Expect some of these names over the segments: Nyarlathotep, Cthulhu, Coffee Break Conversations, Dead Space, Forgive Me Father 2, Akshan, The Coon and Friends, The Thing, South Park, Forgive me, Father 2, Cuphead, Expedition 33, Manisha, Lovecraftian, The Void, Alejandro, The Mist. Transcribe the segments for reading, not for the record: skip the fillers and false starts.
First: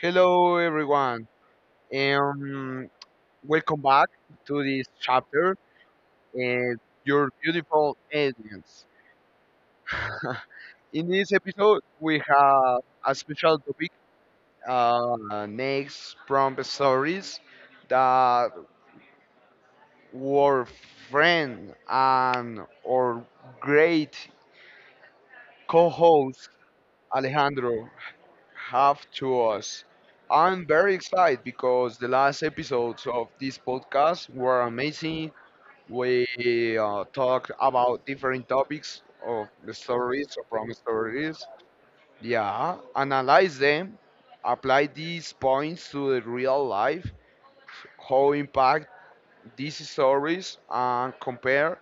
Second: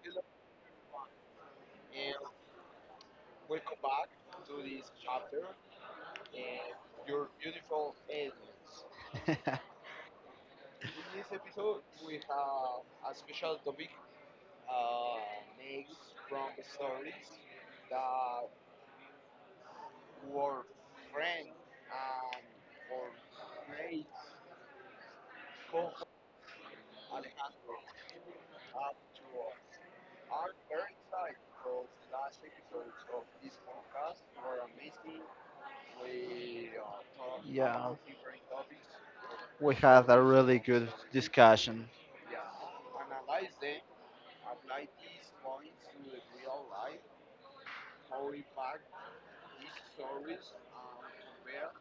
Hello, everyone, and welcome back to this chapter and your beautiful audience. In this episode, we have a special topic: next prompt stories that were friend and our great co-host Alejandro have to us. I'm very excited because the last episodes of this podcast were amazing. We talk Yeah, about different topics of the we had a stories or really from good stories. discussion. Yeah, analyze them, apply these points to the real life, how impact these stories and compare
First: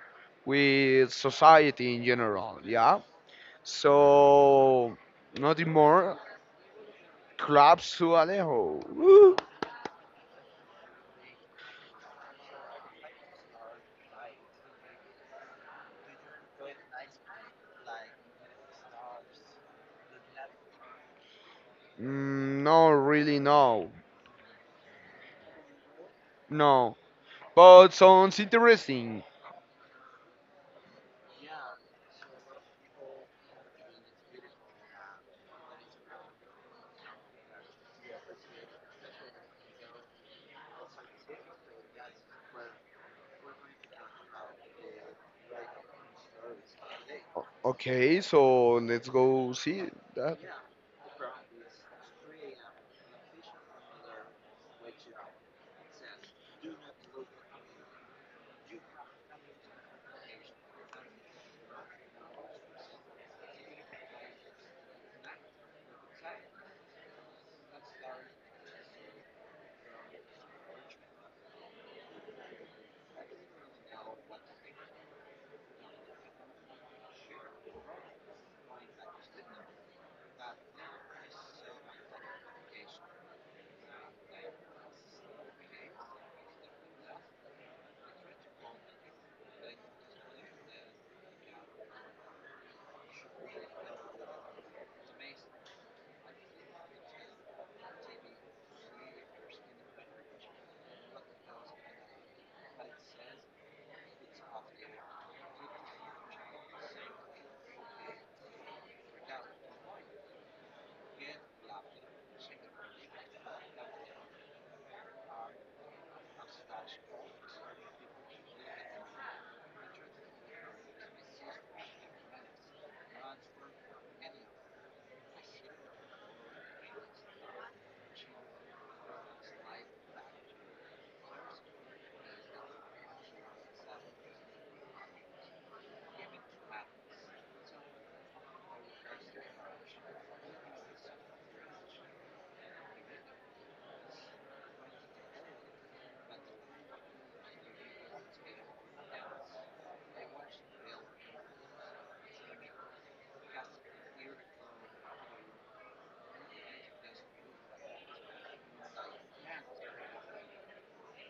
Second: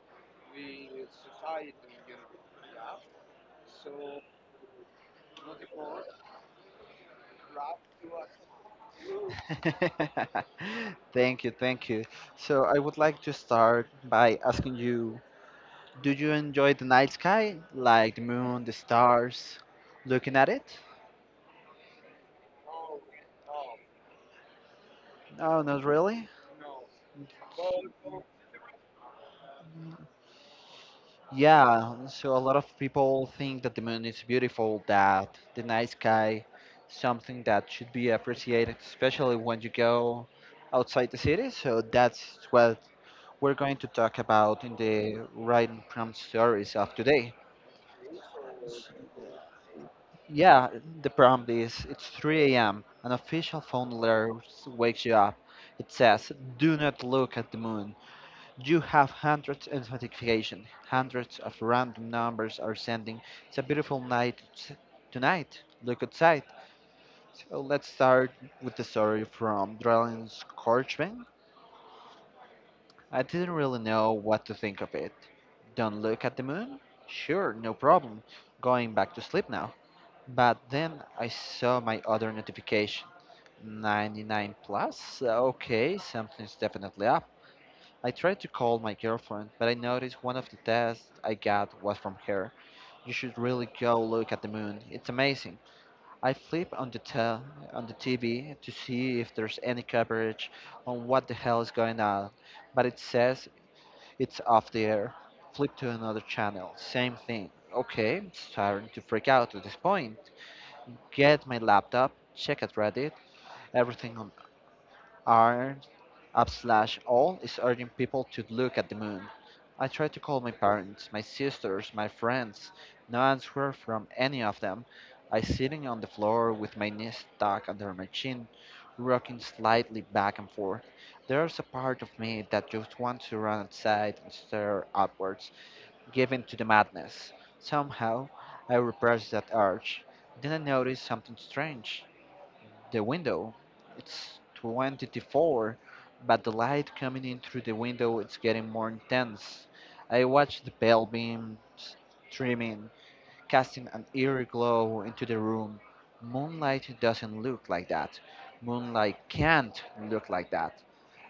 with society in general. Yeah, so nothing more. Crabs to Alejo. Woo! Thank you, thank you. So, I would like to start by asking you, do you enjoy the night sky? Like the moon, the stars? Looking at it? No, really, no, No, not really. no. But sounds interesting. Yeah, so a lot of people think that the moon is beautiful, that the night sky something that should be appreciated, especially when you go outside the city. So that's what we're going to talk about in the writing prompt stories of today. Okay, so let's go see that. Yeah, the prompt is it's 3 a.m. An official phone alert wakes you up. It says, "Do not look at the moon. You have hundreds of notifications. Hundreds of random numbers are sending. It's a beautiful night tonight. Look outside." So let's start with the story from Drawing Scorchman. I didn't really know what to think of it. Don't look at the moon? Sure, no problem. Going back to sleep now. But then I saw my other notification 99 plus? Okay, something's definitely up. I tried to call my girlfriend, but I noticed one of the texts I got was from her. You should really go look at the moon. It's amazing. I flip on the on the TV to see if there's any coverage on what the hell is going on, but it says it's off the air. Flip to another channel. Same thing. Okay, I'm starting to freak out at this point. Get my laptop, check at Reddit. Everything on r up slash all is urging people to look at the moon. I try to call my parents, my sisters, my friends. No answer from any of them. I sitting on the floor with my knees stuck under my chin, rocking slightly back and forth. There's a part of me that just wants to run outside and stare upwards given to the madness. Somehow, I repressed that urge. Then I noticed something strange. The window. It's 20 to 4, but the light coming in through the window is getting more intense. I watched the pale beams streaming, casting an eerie glow into the room. Moonlight doesn't look like that. Moonlight can't look like that.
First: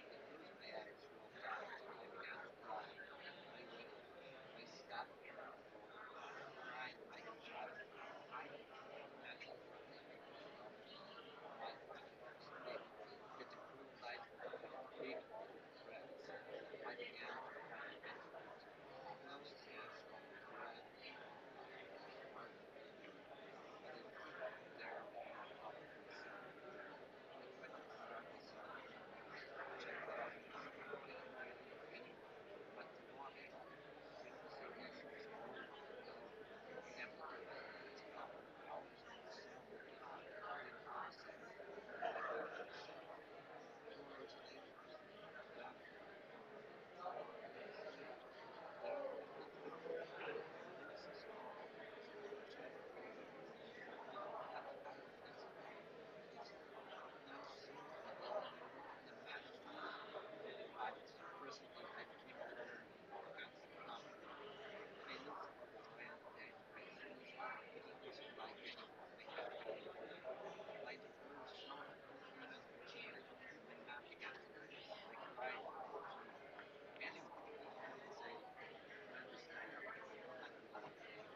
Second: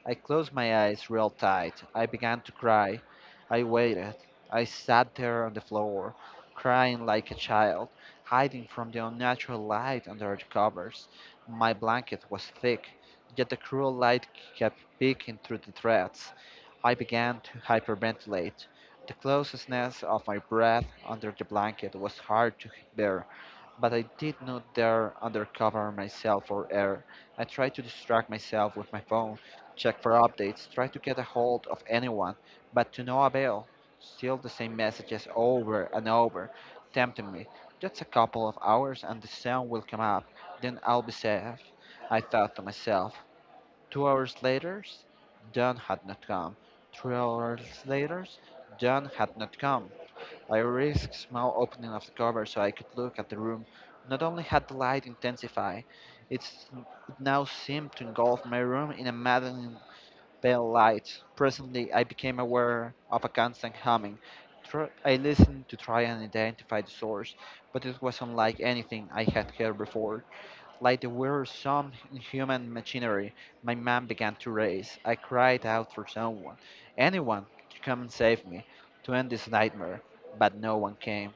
I closed my eyes real tight. I began to cry. I waited. I sat there on the floor, crying like a child, hiding from the unnatural light under the covers. My blanket was thick, yet the cruel light kept peeking through the threads. I began to hyperventilate. The closeness of my breath under the blanket was hard to bear, but I did not dare undercover myself for air. I tried to distract myself with my phone. Check for updates, try to get a hold of anyone, but to no avail. Still the same messages over and over, tempting me. Just a couple of hours and the sun will come up, then I'll be safe, I thought to myself. 2 hours later, dawn had not come. 3 hours later, dawn had not come. I risked small opening of the cover so I could look at the room. Not only had the light intensified, it now seemed to engulf my room in a maddening pale light. Presently, I became aware of a constant humming. I listened to try and identify the source, but it was unlike anything I had heard before. Like the wearisome inhuman machinery, my mind began to race. I cried out for someone, anyone, to come and save me, to end this nightmare, but no one came.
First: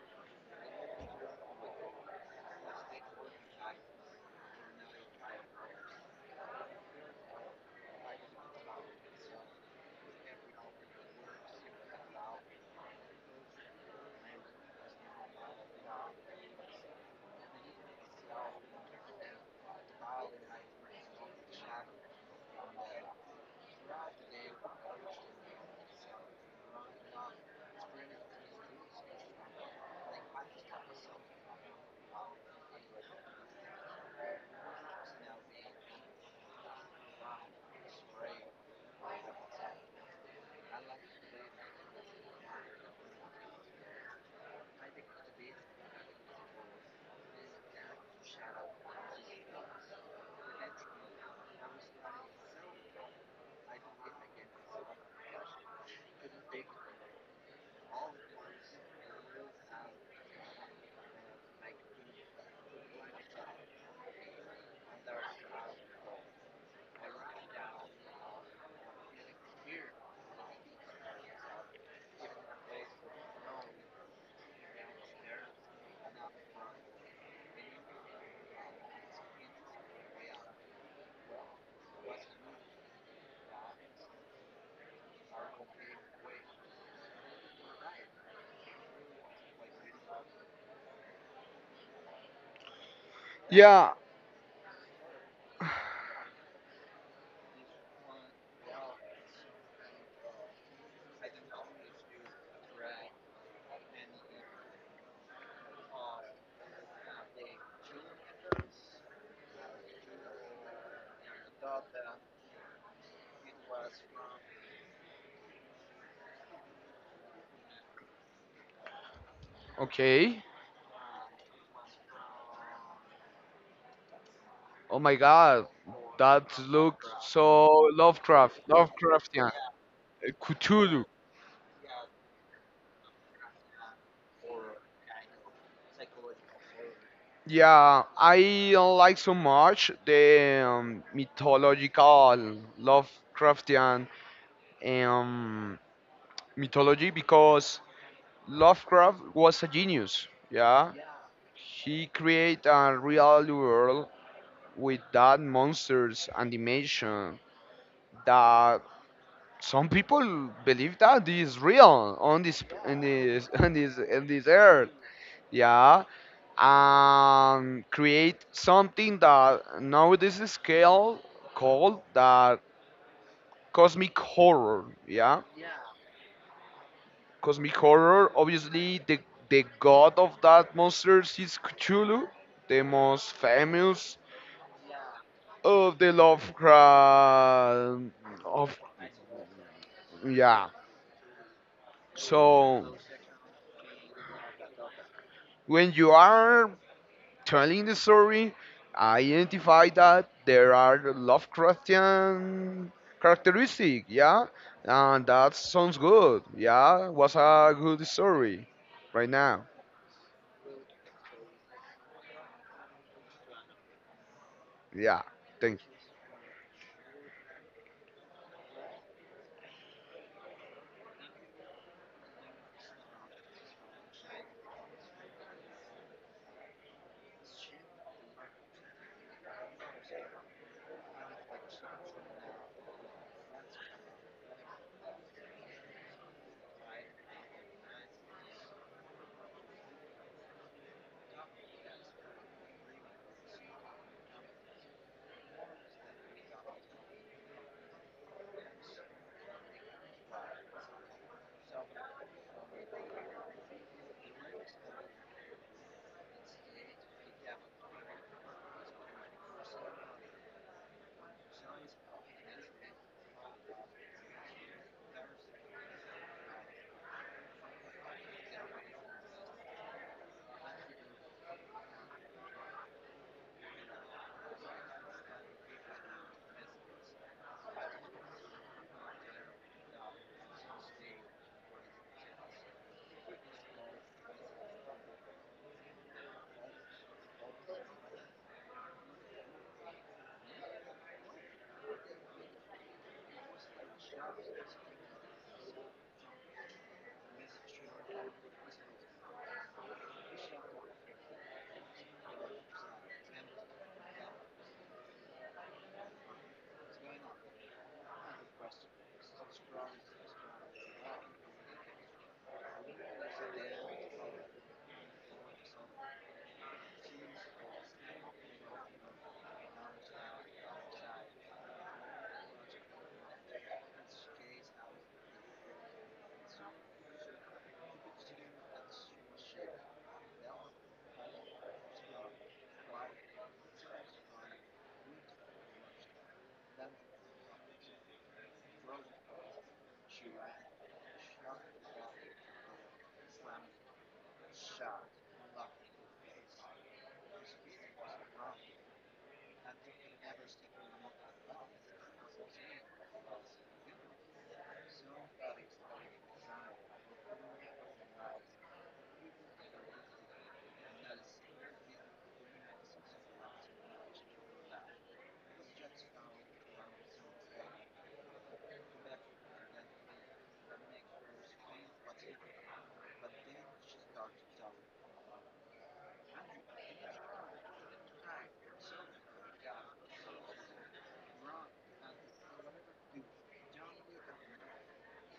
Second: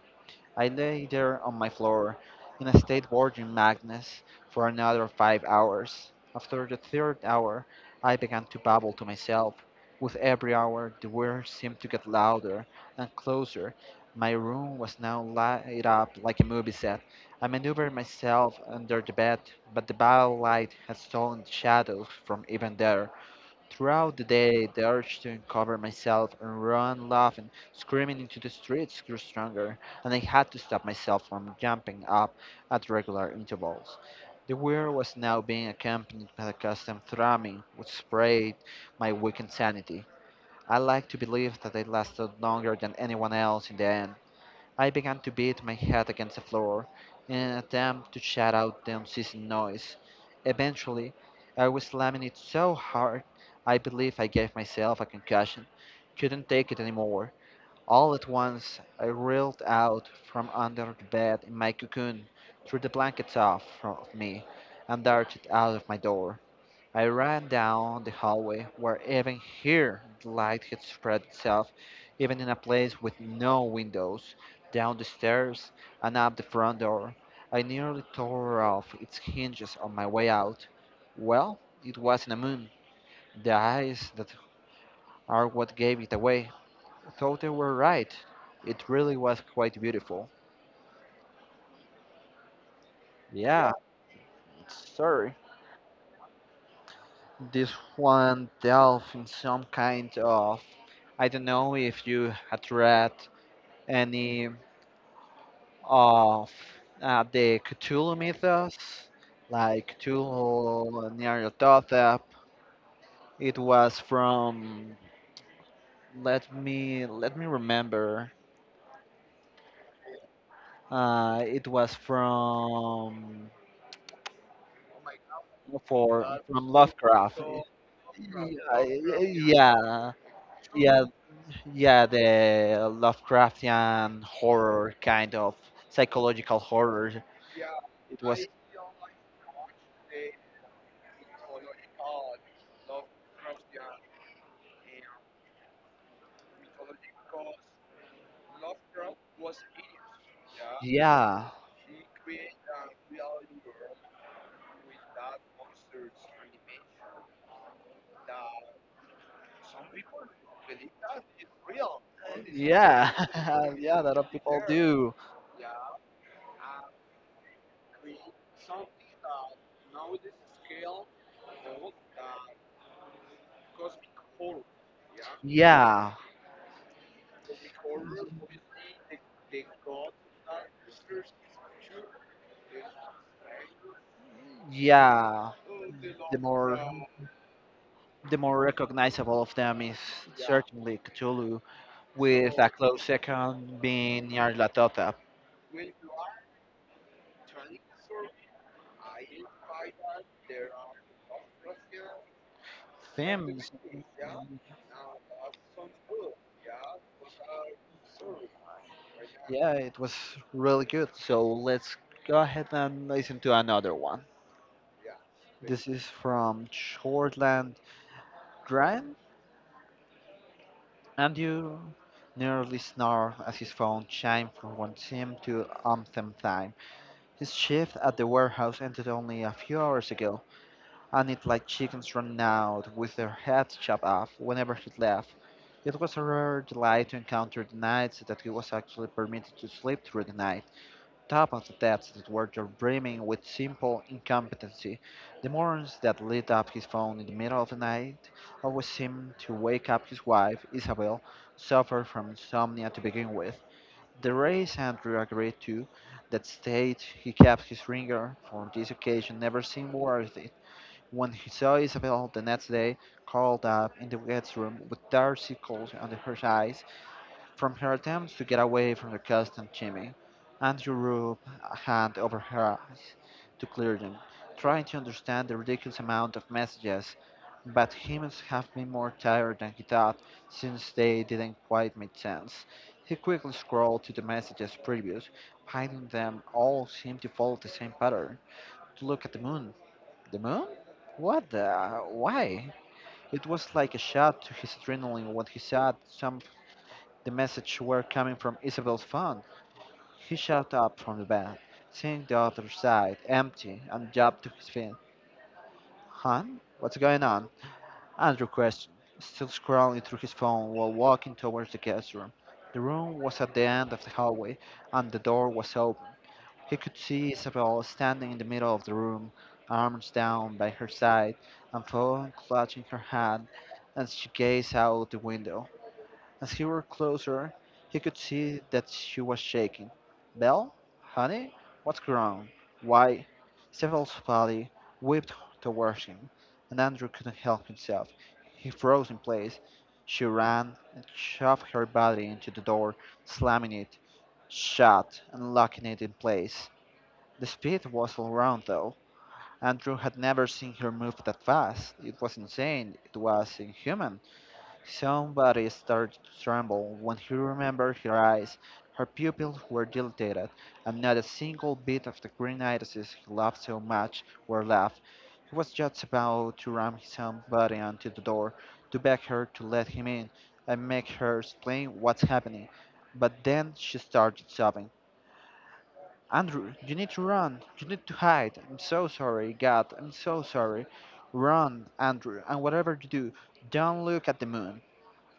I lay there on my floor, in a state bordering madness, for another 5 hours. After the third hour, I began to babble to myself. With every hour, the words seemed to get louder and closer. My room was now light up like a movie set. I maneuvered myself under the bed, but the battle light had stolen the shadows from even there. Throughout the day, the urge to uncover myself and run, laugh, and screaming into the streets grew stronger, and I had to stop myself from jumping up at regular intervals. The weir was now being accompanied by a custom thrumming, which sprayed my weakened sanity. I like to believe that I lasted longer than anyone else. In the end I began to beat my head against the floor in an attempt to shut out the unceasing noise. Eventually, I was slamming it so hard I believe I gave myself a concussion. Couldn't take it anymore. All at once, I reeled out from under the bed in my cocoon, threw the blankets off from of me, and darted out of my door. I ran down the hallway where even here the light had spread itself, even in a place with no windows, down the stairs and up the front door. I nearly tore off its hinges on my way out. Well, it wasn't a moon. The eyes that are what gave it away thought they were right. It really was quite beautiful. Yeah, Yeah, this one delved in some kind of, I don't know if you had read any of the Cthulhu mythos, like Cthulhu and Nyarlathotep. It was from, let me remember. okay. It was from, Oh my god, for that from looks Lovecraft. so Yeah, Lovecraftian. yeah, yeah, Cthulhu. yeah, the Lovecraftian horror kind of psychological horror. Yeah, It was, I don't like so much the mythological Lovecraftian um, mythology because Lovecraft was a genius. Yeah, yeah. he created a real world with that monsters animation that some people believe that this is real on this in Yeah, this on this yeah, in that this people earth. do. Yeah, and create something that nowadays is scale called that cosmic horror. Yeah, Yeah, cosmic horror. Obviously, the god of that monsters is Cthulhu, the most famous yeah. of the The more Lovecraft the more of recognizable of them is Yeah. certainly Cthulhu, with a So close second being Nyarlathotep. when you are telling the story, I identify that there are Lovecraftian Themes, characteristic, yeah, and that sounds good. Yeah, was a good story, right now. yeah, it was really good. So let's go ahead and listen to another one. Yeah, thank This you. is from Shortland Grind. Andrew nearly snarled as his phone chimed from one sim to umpteenth time. His shift at the warehouse ended only a few hours ago, and it like chickens running out with their heads chopped off whenever he left. It was a rare delight to encounter the nights that he was actually permitted to sleep through the night, top of the depths that were just brimming with simple incompetency. The mornings that lit up his phone in the middle of the night always seemed to wake up his wife, Isabel, who suffered from insomnia to begin with. The race Andrew agreed to, that state he kept his ringer for this occasion never seemed worth when he saw Isabel the next day, curled up in the guest room with dark circles under her eyes from her attempts to get away from the constant Jimmy. Andrew rubbed a hand over her eyes to clear them, trying to understand the ridiculous amount of messages. But he must have been more tired than he thought, since they didn't quite make sense. He quickly scrolled to the messages previous, finding them all seemed to follow the same pattern, to look at the moon. The moon? What the? Why? It was like a shot to his adrenaline when he saw some the message were coming from Isabel's phone. He shot up from the bed, seeing the other side empty, and jumped to his feet. "Hon, what's going on?" Andrew questioned, still scrolling through his phone while walking towards the guest room. The room was at the end of the hallway, and the door was open. He could see Isabel standing in the middle of the room, arms down by her side, and Fawn clutching her hand as she gazed out the window. As he were closer, he could see that she was shaking. "Belle, honey, what's wrong? Why?" Isabel's body whipped towards him, and Andrew couldn't help himself. He froze in place. She ran and shoved her body into the door, slamming it shut and locking it in place. The speed was all round, though. Andrew had never seen her move that fast. It was insane. It was inhuman. Somebody started to tremble when he remembered her eyes. Her pupils were dilated, and not a single bit of the green irises he loved so much were left. He was just about to ram somebody onto the door, to beg her to let him in, and make her explain what's happening. But then she started sobbing. "Andrew, you need to run. You need to hide. I'm so sorry, God. I'm so sorry. Run, Andrew, and whatever you do, don't look at the moon."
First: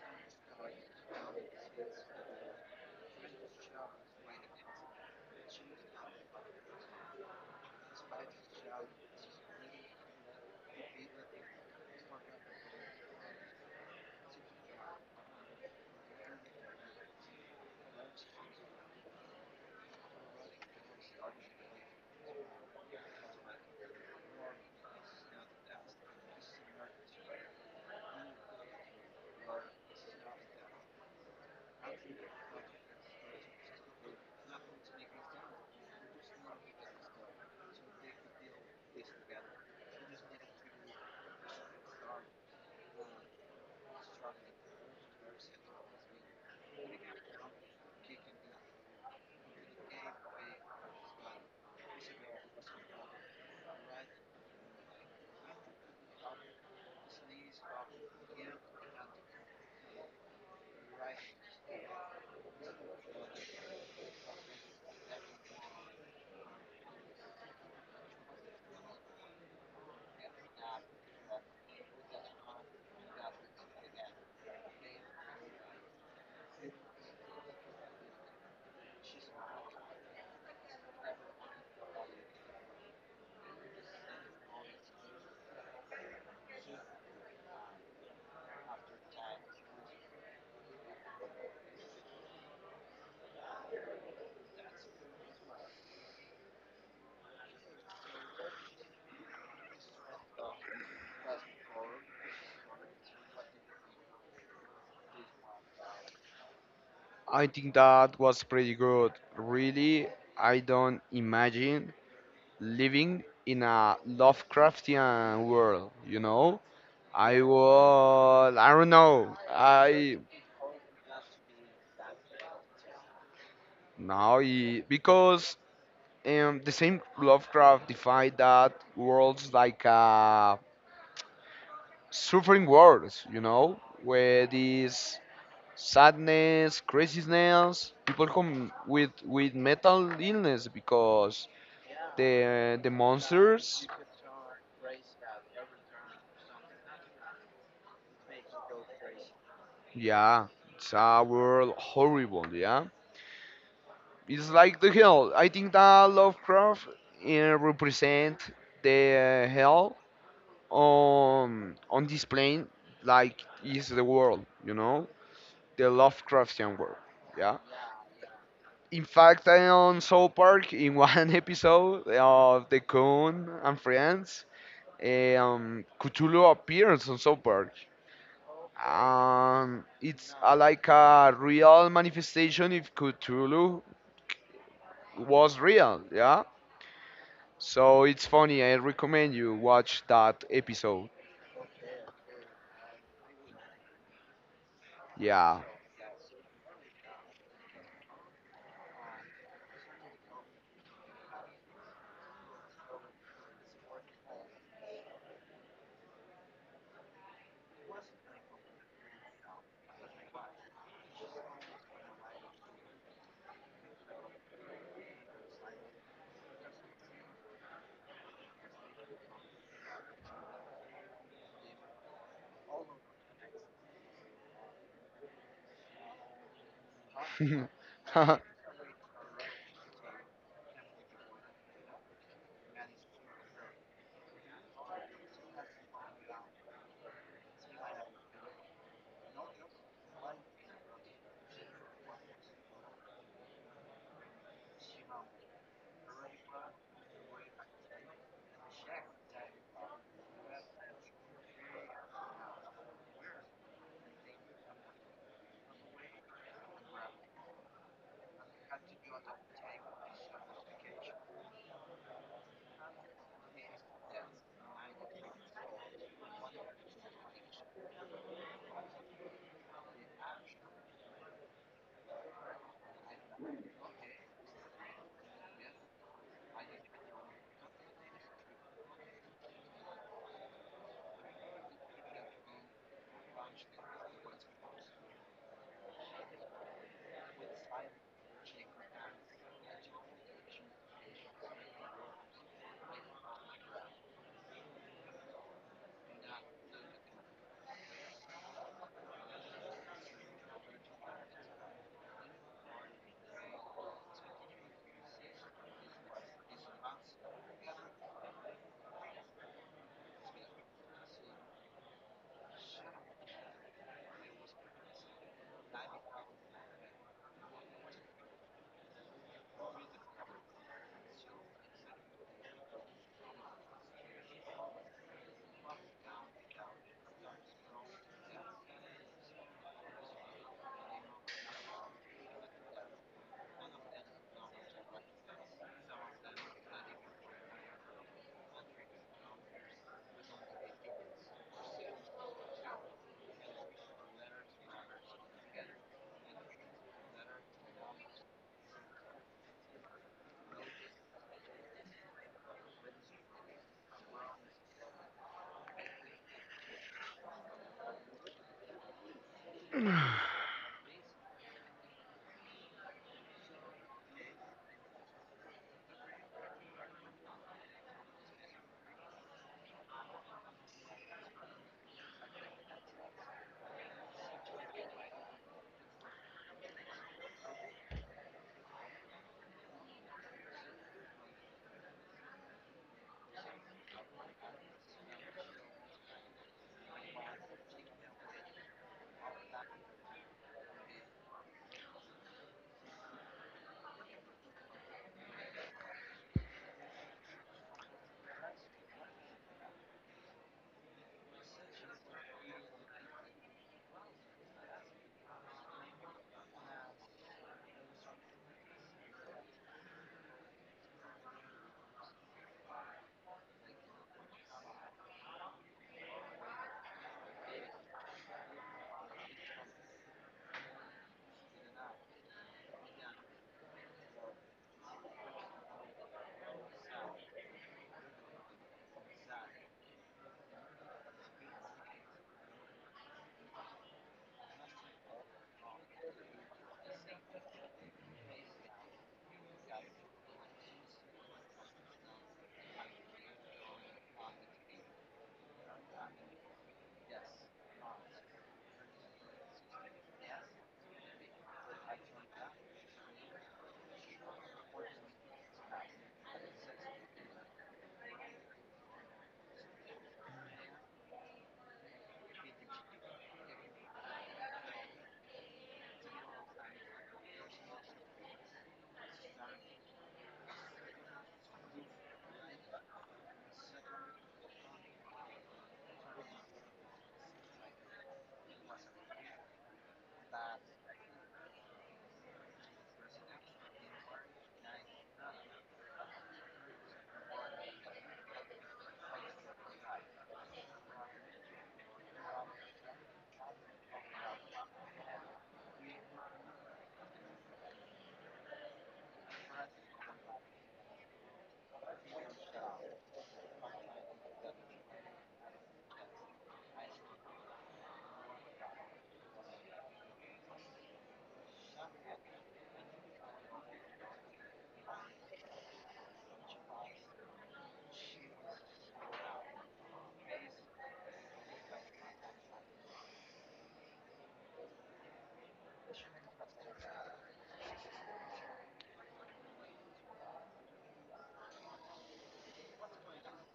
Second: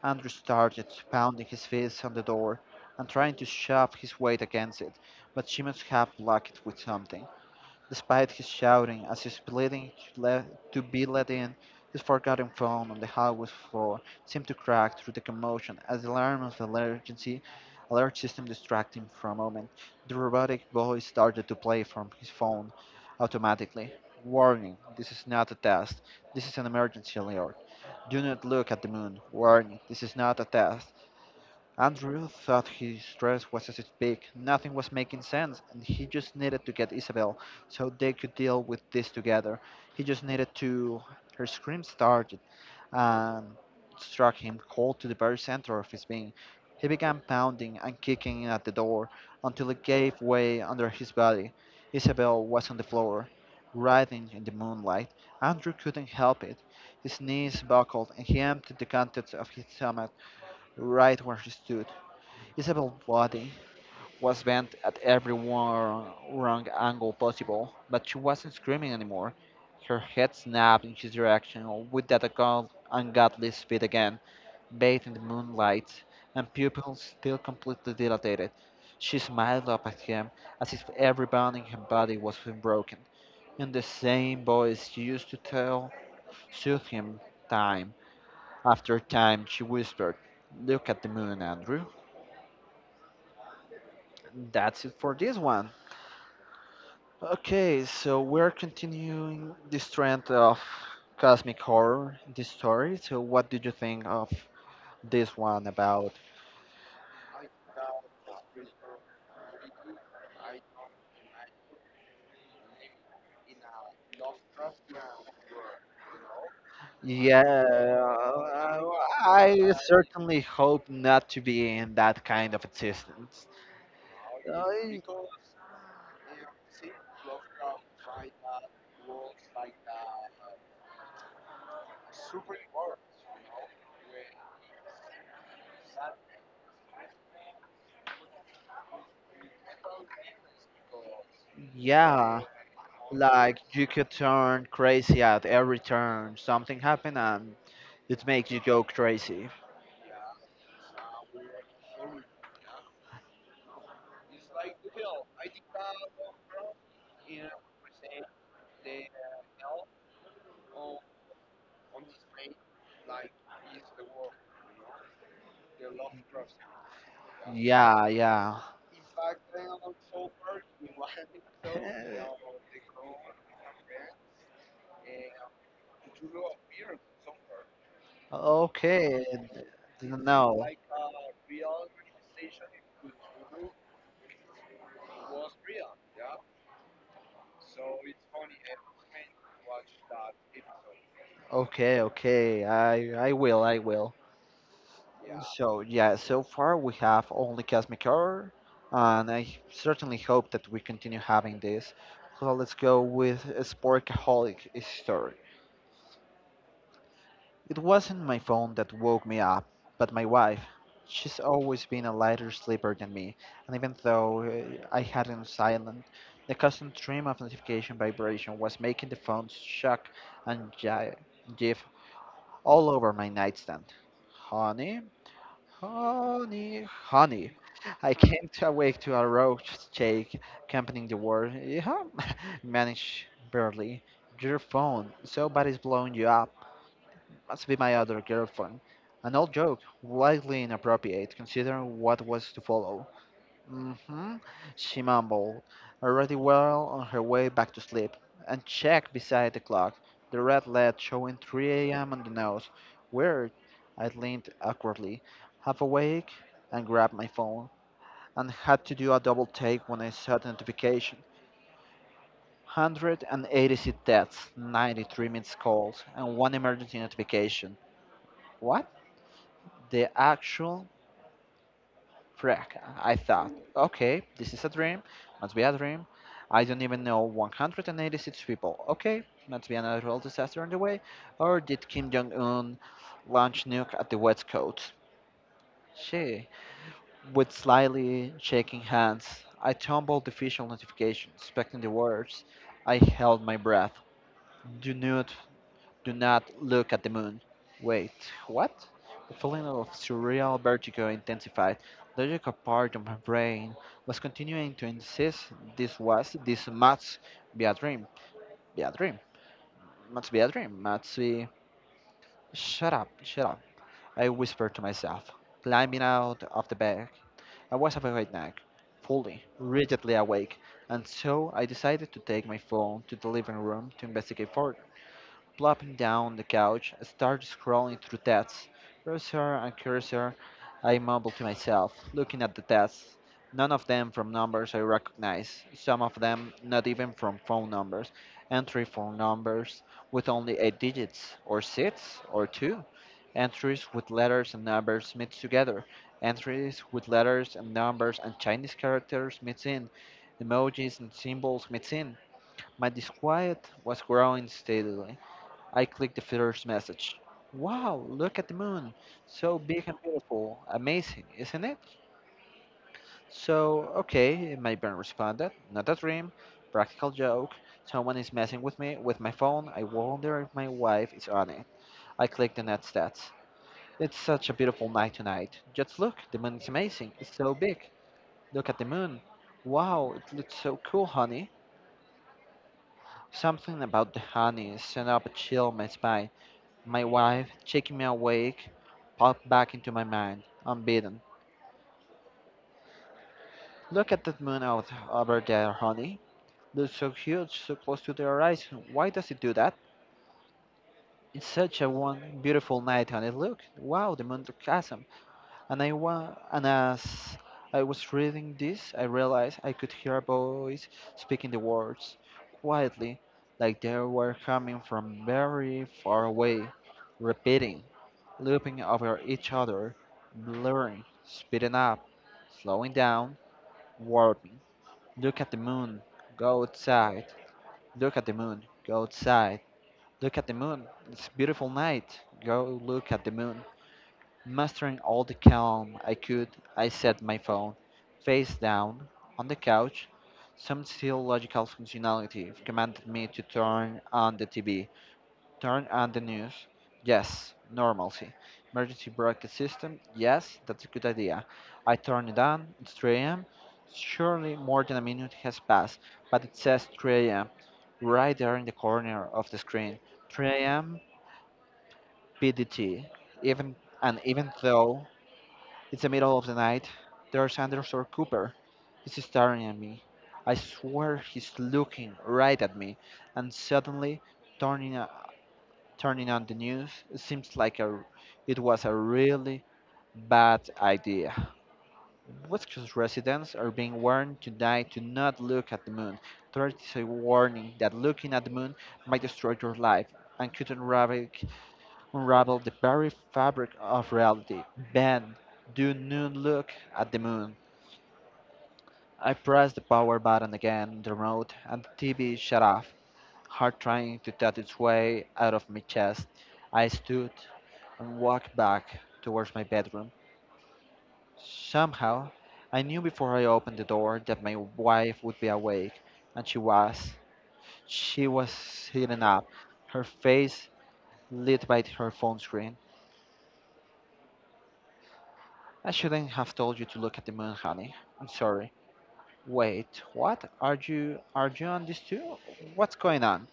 Andrew started pounding his fists on the door and trying to shove his weight against it, but she must have blocked it with something. Despite his shouting as he's pleading to, to be let in, his forgotten phone on the hallway floor seemed to crack through the commotion as the alarm of the emergency alert system distracted him for a moment. The robotic voice started to play from his phone automatically. "Warning, this is not a test. This is an emergency alert. Do not look at the moon. Warning, this is not a test." Andrew thought his stress was as big. Nothing was making sense, and he just needed to get Isabel so they could deal with this together. He just needed to. Her scream started and struck him cold to the very center of his being. He began pounding and kicking at the door until it gave way under his body. Isabel was on the floor, writhing in the moonlight. Andrew couldn't help it. His knees buckled, and he emptied the contents of his stomach right where he stood. Isabel's body was bent at every wrong, wrong angle possible, but she wasn't screaming anymore. Her head snapped in his direction with that ungodly speed again, bathed in the moonlight, and pupils still completely dilated. She smiled up at him as if every bone in her body was being broken. In the same voice she used to tell, soothe him time after time, she whispered, "Look at the moon, Andrew." That's it for this one. Okay, so we're continuing this trend of cosmic horror in this story. So, what did you think of this one about? I think that was pretty good. Really, I don't imagine living in a Lovecraftian world. You know, I Yeah, would. I don't know. I I certainly hope not to be in that kind of existence. no, I- I- because and the same Lovecraft defined that worlds like suffering worlds, you know, where this sadness, craziness, people come with mental illness because yeah, the like you monsters, could turn crazy at every turn. Something happen and it makes you go crazy. yeah, it's a world horrible, yeah. It's like the hell. I think that Lovecraft represent the hell on this plane like is the world, you know, the Lovecraftian world. Yeah. Yeah, yeah. In fact, I on South Park in one episode of The Coon and Friends, Cthulhu appears on South Park. Okay, It's no. like a real manifestation if Cthulhu was real. Yeah. So it's funny. I recommend you watch that episode. Okay, okay. I will, I will. Yeah. So yeah, so far we have only Cosmic Horror, and I certainly hope that we continue having this. So let's go with Sporkaholic story. It wasn't my phone that woke me up, but my wife. She's always been a lighter sleeper than me, and even though I had it on silent, the constant stream of notification vibration was making the phone shock and jiff all over my nightstand. Honey, honey, honey. I came to awake to a roach shake accompanying the word, yeah, managed barely. Your phone, somebody's blowing you up must be my other girlfriend. An old joke, wildly inappropriate considering what was to follow. Mm-hmm, she mumbled, already well on her way back to sleep, and checked beside the clock, the red LED showing 3 a.m. on the nose. Weird, I leaned awkwardly, half awake, and grabbed my phone, and had to do a double take when I saw the notification. 186 deaths, 93 missed calls, and one emergency notification. What? The actual freak. I thought, okay, this is a dream, must be a dream. I don't even know 186 people. Okay, must be another real disaster on the way. Or did Kim Jong Un launch nuke at the West Coast? She, with slightly shaking hands, I tumbled the official notification, expecting the words. I held my breath. Do not Do not look at the moon. Wait, what? The feeling of surreal vertigo intensified. The logical part of my brain was continuing to insist this must be a dream, be a dream, must be a dream, must be. Shut up, I whispered to myself, climbing out of the bed. I was awake now, fully, rigidly awake, and so I decided to take my phone to the living room to investigate further. Plopping down on the couch, I started scrolling through tests. Browser and cursor, I mumbled to myself, looking at the tests. None of them from numbers I recognize, some of them not even from phone numbers. Entry for numbers with only eight digits, or six, or two. Entries with letters and numbers mixed together. Entries with letters and numbers and Chinese characters mixed in. Emojis and symbols mixed in. My disquiet was growing steadily. I click the first message. Wow, look at the moon. So big and beautiful. Amazing, isn't it? So, okay, my brain responded. Not a dream, practical joke. Someone is messing with me with my phone. I wonder if my wife is on it. I click the net stats. It's such a beautiful night tonight. Just look, the moon is amazing. It's so big. Look at the moon. Wow, it looks so cool, honey. Something about the honey sent up a chill in my spine. My wife, checking me awake, popped back into my mind, unbidden. Look at that moon out over there, honey. Looks so huge, so close to the horizon. Why does it do that? It's such a one beautiful night, honey. Look, wow, the moon took. And as I was reading this, I realized I could hear a voice speaking the words quietly, like they were coming from very far away, repeating, looping over each other, blurring, speeding up, slowing down, warping. Look at the moon, go outside. Look at the moon, go outside. Look at the moon, it's a beautiful night. Go look at the moon. Mastering all the calm I could, I set my phone face down on the couch. Some still logical functionality commanded me to turn on the TV, turn on the news. Yes, normalcy. Emergency broadcast system. Yes, that's a good idea. I turn it on. It's 3 a.m. Surely more than a minute has passed, but it says 3 a.m. right there in the corner of the screen. 3 a.m. PDT. Even even though it's the middle of the night. There's Anderson Cooper. He's staring at me. I swear he's looking right at me. And suddenly, turning, uh, turning on the news seems like it was a really bad idea. Westcoast residents are being warned tonight to not look at the moon. There is a warning that looking at the moon might destroy your life and could unravel the very fabric of reality. Ben, do not look at the moon. I pressed the power button again on the remote, and the TV shut off. Heart trying to tug its way out of my chest, I stood and walked back towards my bedroom. Somehow, I knew before I opened the door that my wife would be awake, and she was. She was sitting up, her face lit by her phone screen. I shouldn't have told you to look at the moon, honey. I'm sorry. Wait, what? Are you on this too? What's going on?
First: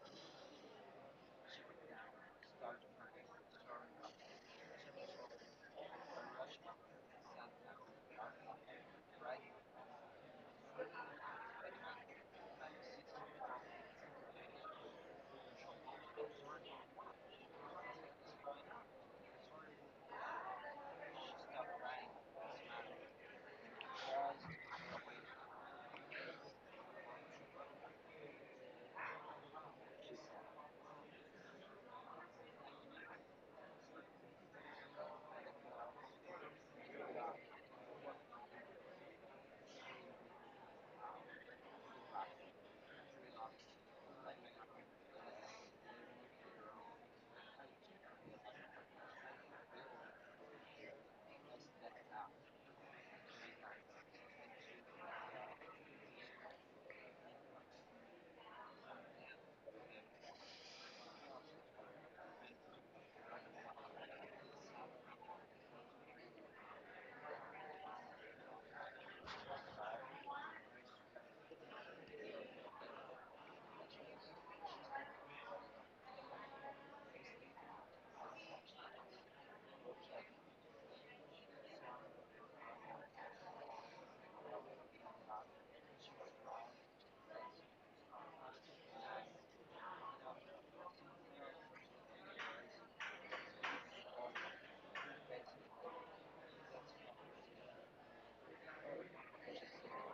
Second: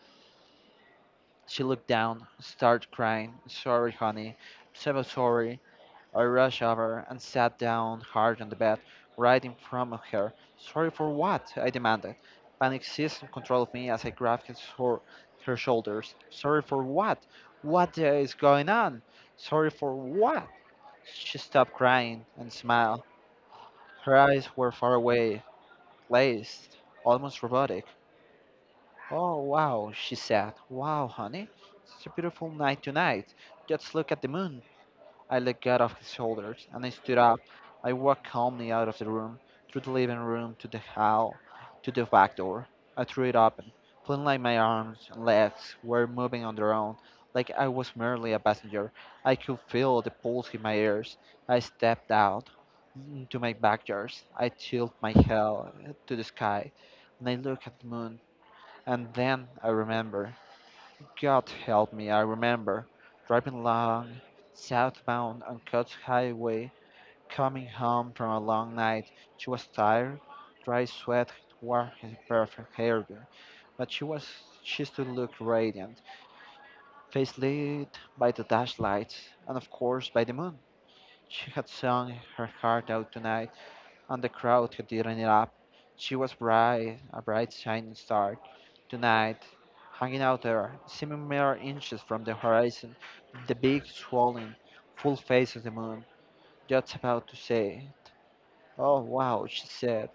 She looked down, started crying. Sorry, honey. I'm so sorry. I rushed over and sat down hard on the bed, right in front of her. Sorry for what? I demanded. Panic seized control of me as I grabbed her shoulders. Sorry for what? What is going on? Sorry for what? She stopped crying and smiled. Her eyes were far away, glazed, almost robotic. Oh, wow, she said. Wow, honey, it's a beautiful night tonight. Just look at the moon. I looked out of his shoulders and I stood up. I walked calmly out of the room, through the living room to the hall, to the back door. I threw it open, feeling like my arms and legs were moving on their own, like I was merely a passenger. I could feel the pulse in my ears. I stepped out into my backyard. I tilted my head to the sky and I looked at the moon. And then I remember, God help me, I remember driving along southbound on Coast Highway, coming home from a long night. She was tired, dry sweat wore her perfect hairdo, but she still looked radiant, face lit by the dash lights and of course by the moon. She had sung her heart out tonight and the crowd who didn't it up. She was bright, a bright shining star. Tonight, hanging out there, seeming mere inches from the horizon, the big, swollen, full face of the moon, just about to say, Oh, wow, she said.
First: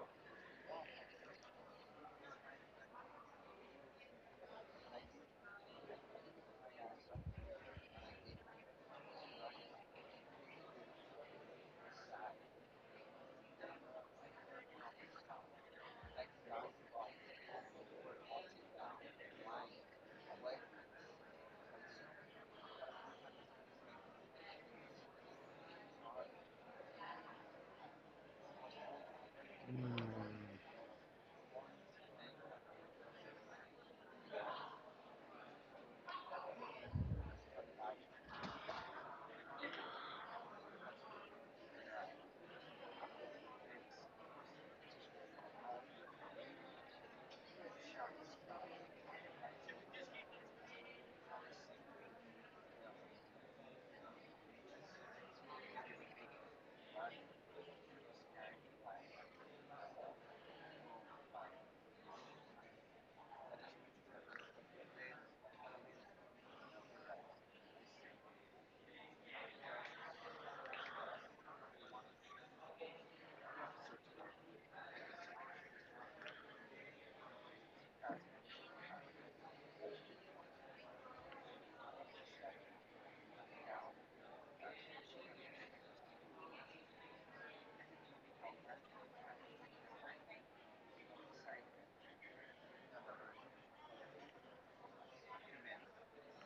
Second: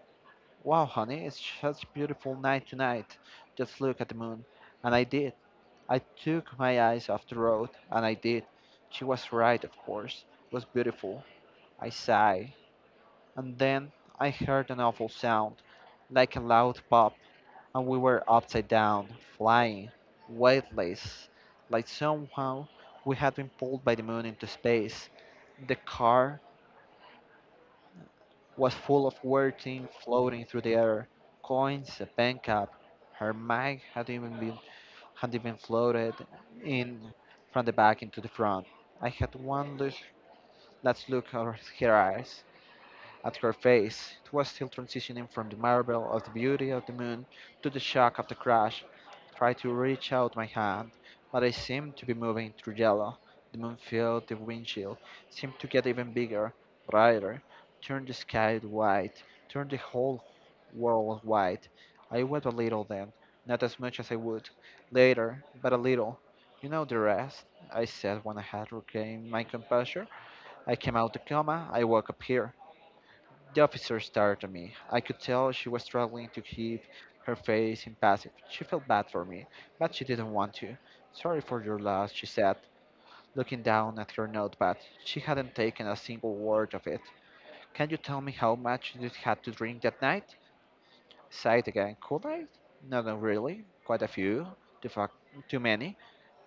Wow, honey, it's such a beautiful night tonight. Just look at the moon. And I did. I took my eyes off the road, and I did. She was right, of course. It was beautiful. I sighed and then I heard an awful sound, like a loud pop, and we were upside down, flying, weightless, like somehow we had been pulled by the moon into space. The car was full of weird things floating through the air, coins, a pen cap. Her mag had even been had even floated in from the back into the front. I had one look, last look at her eyes. At her face, it was still transitioning from the marvel of the beauty of the moon to the shock of the crash. I tried to reach out my hand, but I seemed to be moving through yellow. The moon filled the windshield, seemed to get even bigger, brighter, turned the sky white, turned the whole world white. I wept a little then, not as much as I would later, but a little. You know the rest, I said when I had regained my composure. I came out the coma, I woke up here. The officer stared at me. I could tell she was struggling to keep her face impassive. She felt bad for me, but she didn't want to. Sorry for your loss, she said, looking down at her notepad. She hadn't taken a single word of it. Can you tell me how much you had to drink that night? Sighed again. Could I? No, no, really. Quite a few. Too, fuck, too many.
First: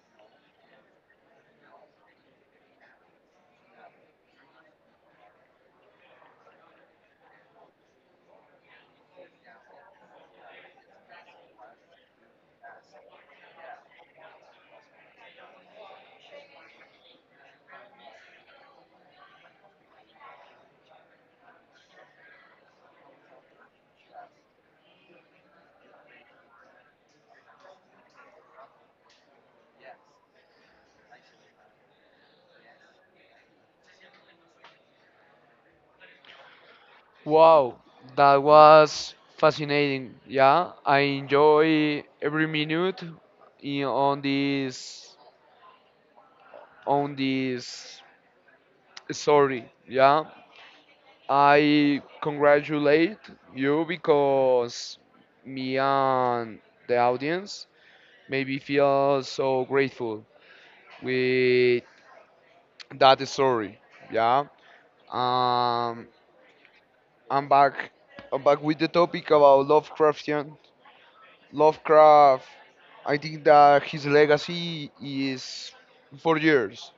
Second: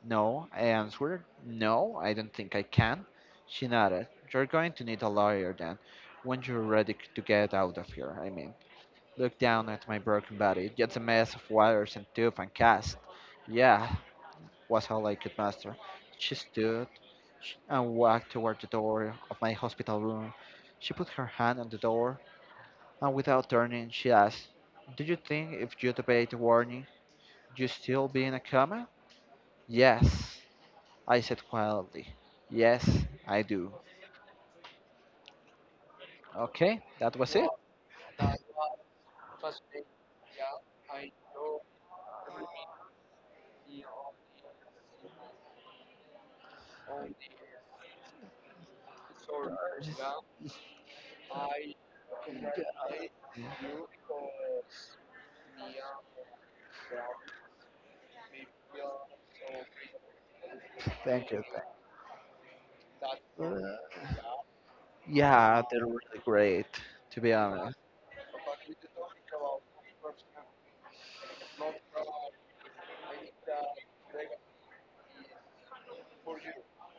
No, I answered. No, I don't think I can. She nodded. You're going to need a lawyer then, when you're ready to get out of here, I mean. Looked down at my broken body, just a mess of wires and tube and cast. Yeah, was all I could muster. She stood and walked toward the door of my hospital room. She put her hand on the door, and without turning, she asked, Do you think if you obeyed the warning, you still be in a coma? Yes, I said quietly. Yes, I do. Okay, that was it. Wow, that was fascinating. Yeah, I enjoy every minute in, on this story. Yeah, I congratulate you because me and the audience maybe feel so grateful Thank with that story. you. Yeah, Yeah, they're um, really great, to be I'm honest. back. I'm back with the topic about Lovecraft. I think that his legacy is for years.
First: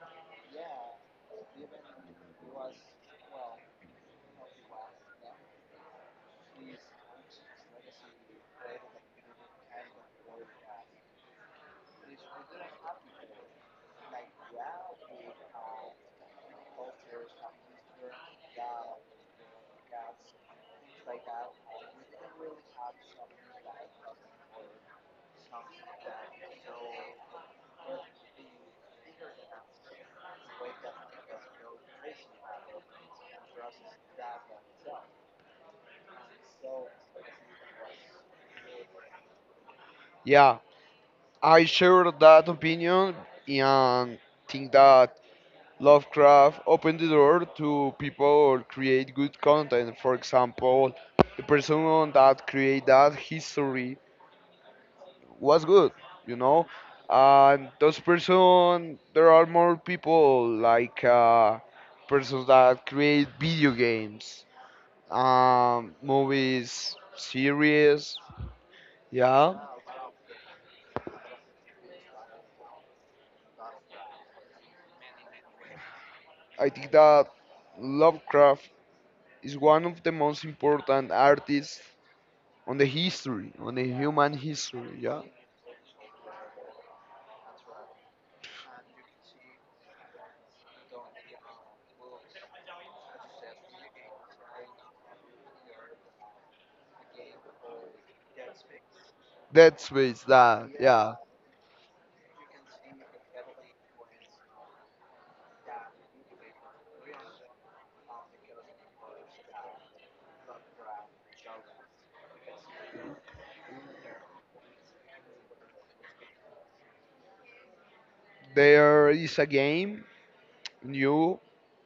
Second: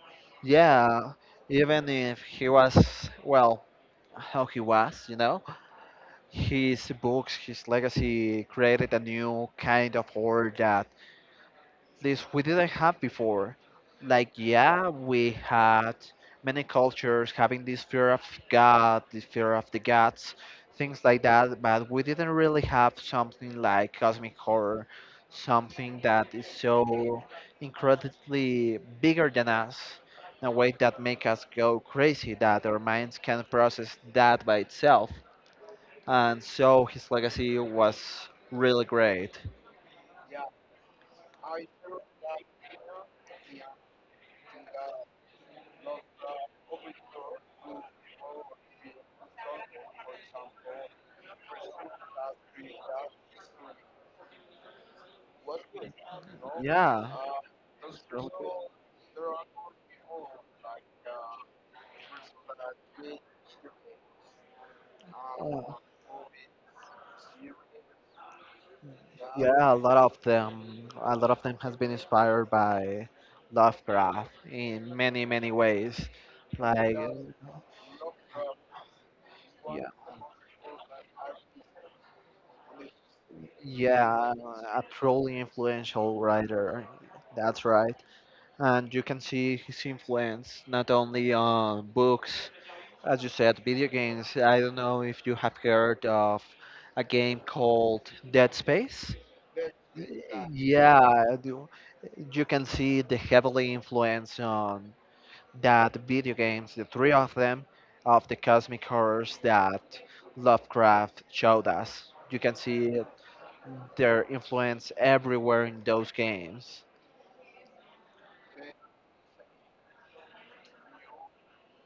Yeah, even if he was, well, how he was, you know, his books, his legacy created a new kind of horror that this we didn't have before. Like, yeah, we had many cultures having this fear of God, this fear of the gods, things like that, but we didn't really have something like cosmic horror, something that is so incredibly bigger than us in a way that make us go crazy, that our minds can process that by itself. And so his legacy was really great. Yeah, I share that opinion and think that Lovecraft opened the door to people create good content. For example, the person that created that history was good, you know. Yeah. And those person, there are more people like persons that create video games, movies, series. Yeah, Yeah, a lot of them has been inspired by Lovecraft in many, many ways. I think Like, that Lovecraft is one yeah, of the most important artists on the history, on the human yeah, a history. Yeah, truly influential writer. That's right. And you can see his influence not only on books, as you said, video games. I don't know if you have heard of a game called Dead Space. Dead Y- Space. That Yeah, yeah, I do you can see the heavily influence on that video games, the three of them, of the cosmic horrors that Lovecraft showed us. You can see it, their influence everywhere in those games. there is a game new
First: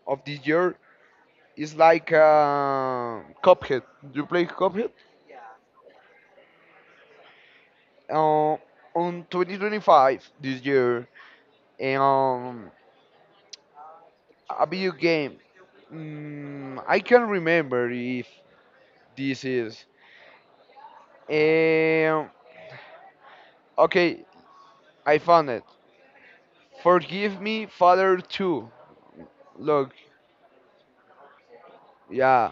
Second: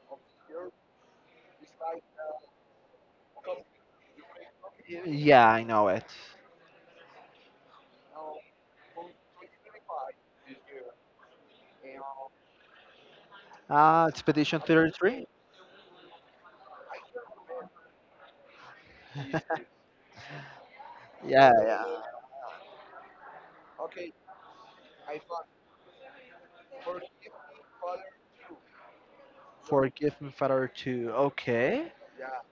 of this year. It's like Cuphead. Do you play Cuphead? Yeah, I know it. Uh, on 2025 this year, and Expedition a video 33? game. I can not remember if this is. Yeah, yeah. Um, okay, I found it. Forgive me, Father 2. Look, Forgive Me Father 2. Okay. yeah.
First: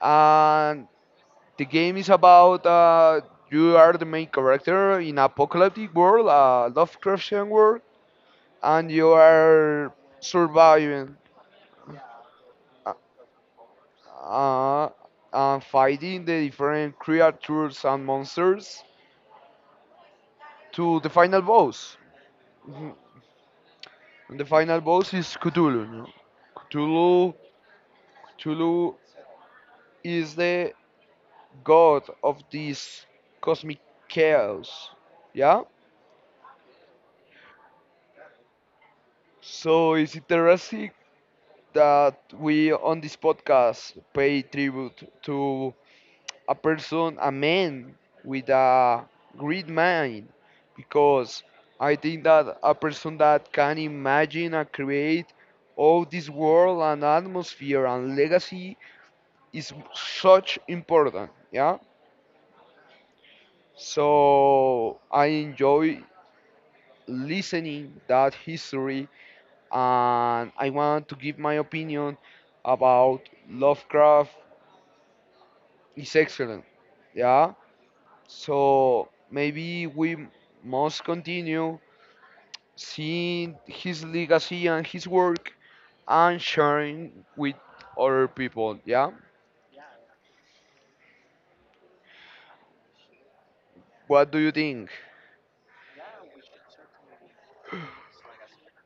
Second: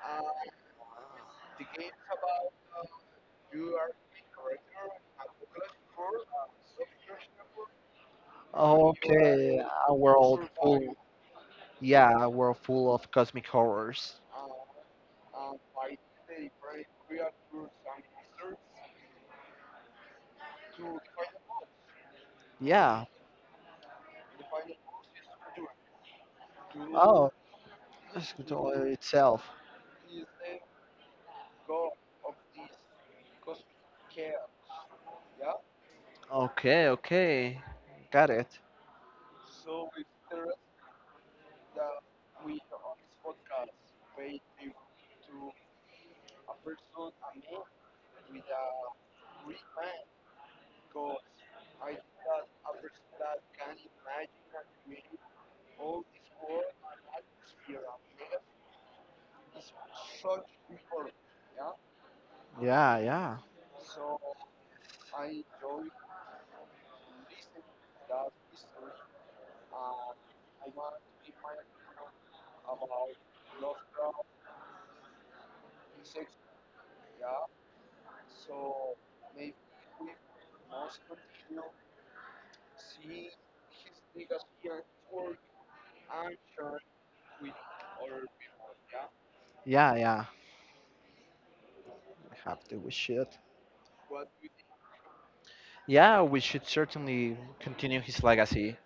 And the game is about you are the main character in apocalyptic world, Lovecraftian world, and you Okay, are a world full. surviving Yeah, a world full of cosmic horrors. uh, and fighting the different creatures and monsters to the final boss. Mhm. Yeah. And the final boss is Cthulhu. No? Oh, Cthulhu, good all Cthulhu itself. is the god of this cosmic chaos. Yeah? Okay, okay. Got it. So it's interesting that we on this podcast pay tribute to a person, a man with a great mind, because I think that a person that can imagine and create all this world and atmosphere and legacy is such important. Yeah. Yeah, yeah, So I enjoy listening that history and I want to give my opinion about Lovecraft is excellent. Yeah. So maybe we must continue seeing his legacy and his work and sharing with other people. Yeah. yeah, yeah. We have to. We should. What do you think? Yeah, we should certainly continue his legacy,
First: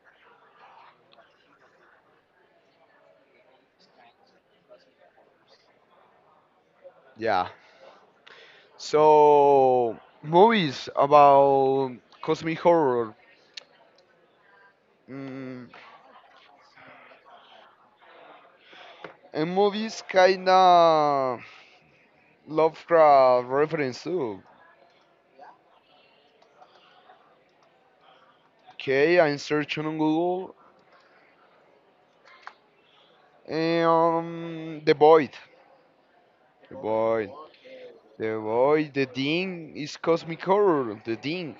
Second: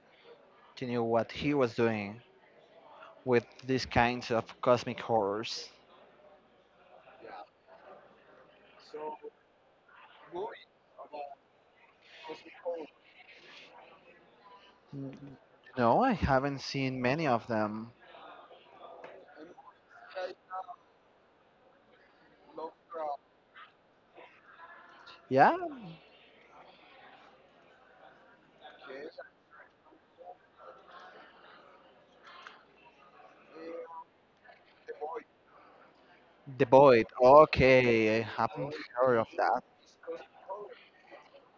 continue what he was doing with these kinds of cosmic horrors. Yeah. So movies about cosmic horror. N- Mm, No, I haven't seen many of them. and movies kinda Lovecraft reference too. Yeah, Okay, I'm searching on Google. The Void. The The Void. Void. Okay, I The haven't Void. The heard of that. Thing is cosmic horror. The Thing.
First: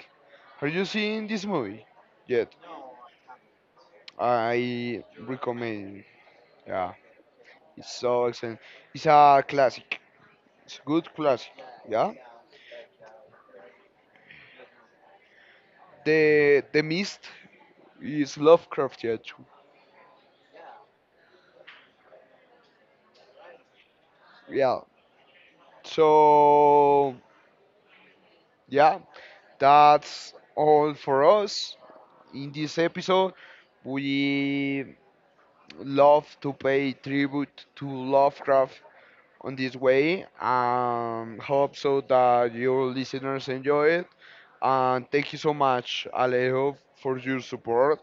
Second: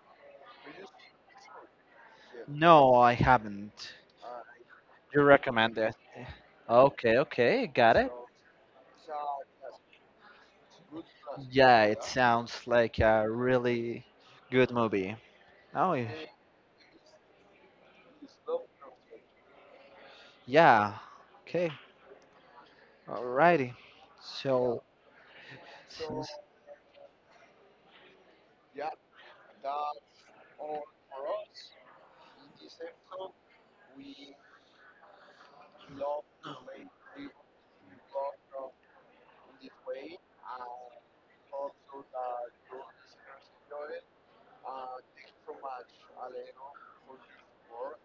Are you seeing this movie yet? No, I haven't. I You recommend it? recommend. Yeah, Okay, okay, it's got it. so excellent. It's a classic. It's a good classic. Yeah, it Yeah. sounds like a really good movie. Oh, yeah. The Mist is Lovecraft yet. Yeah. Okay. Alrighty. Yeah. So So yeah, that's all for us. In this episode, we love to pay tribute to Lovecraft on this way. Hope so that your listeners enjoy it. And thank you so much, Alejo, for your support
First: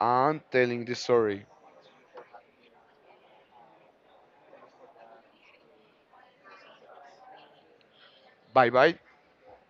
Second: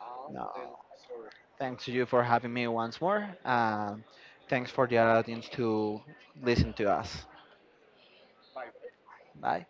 and no, telling the story. thanks to you for having me once more. Thanks for the audience to listen to us. Bye bye. Bye.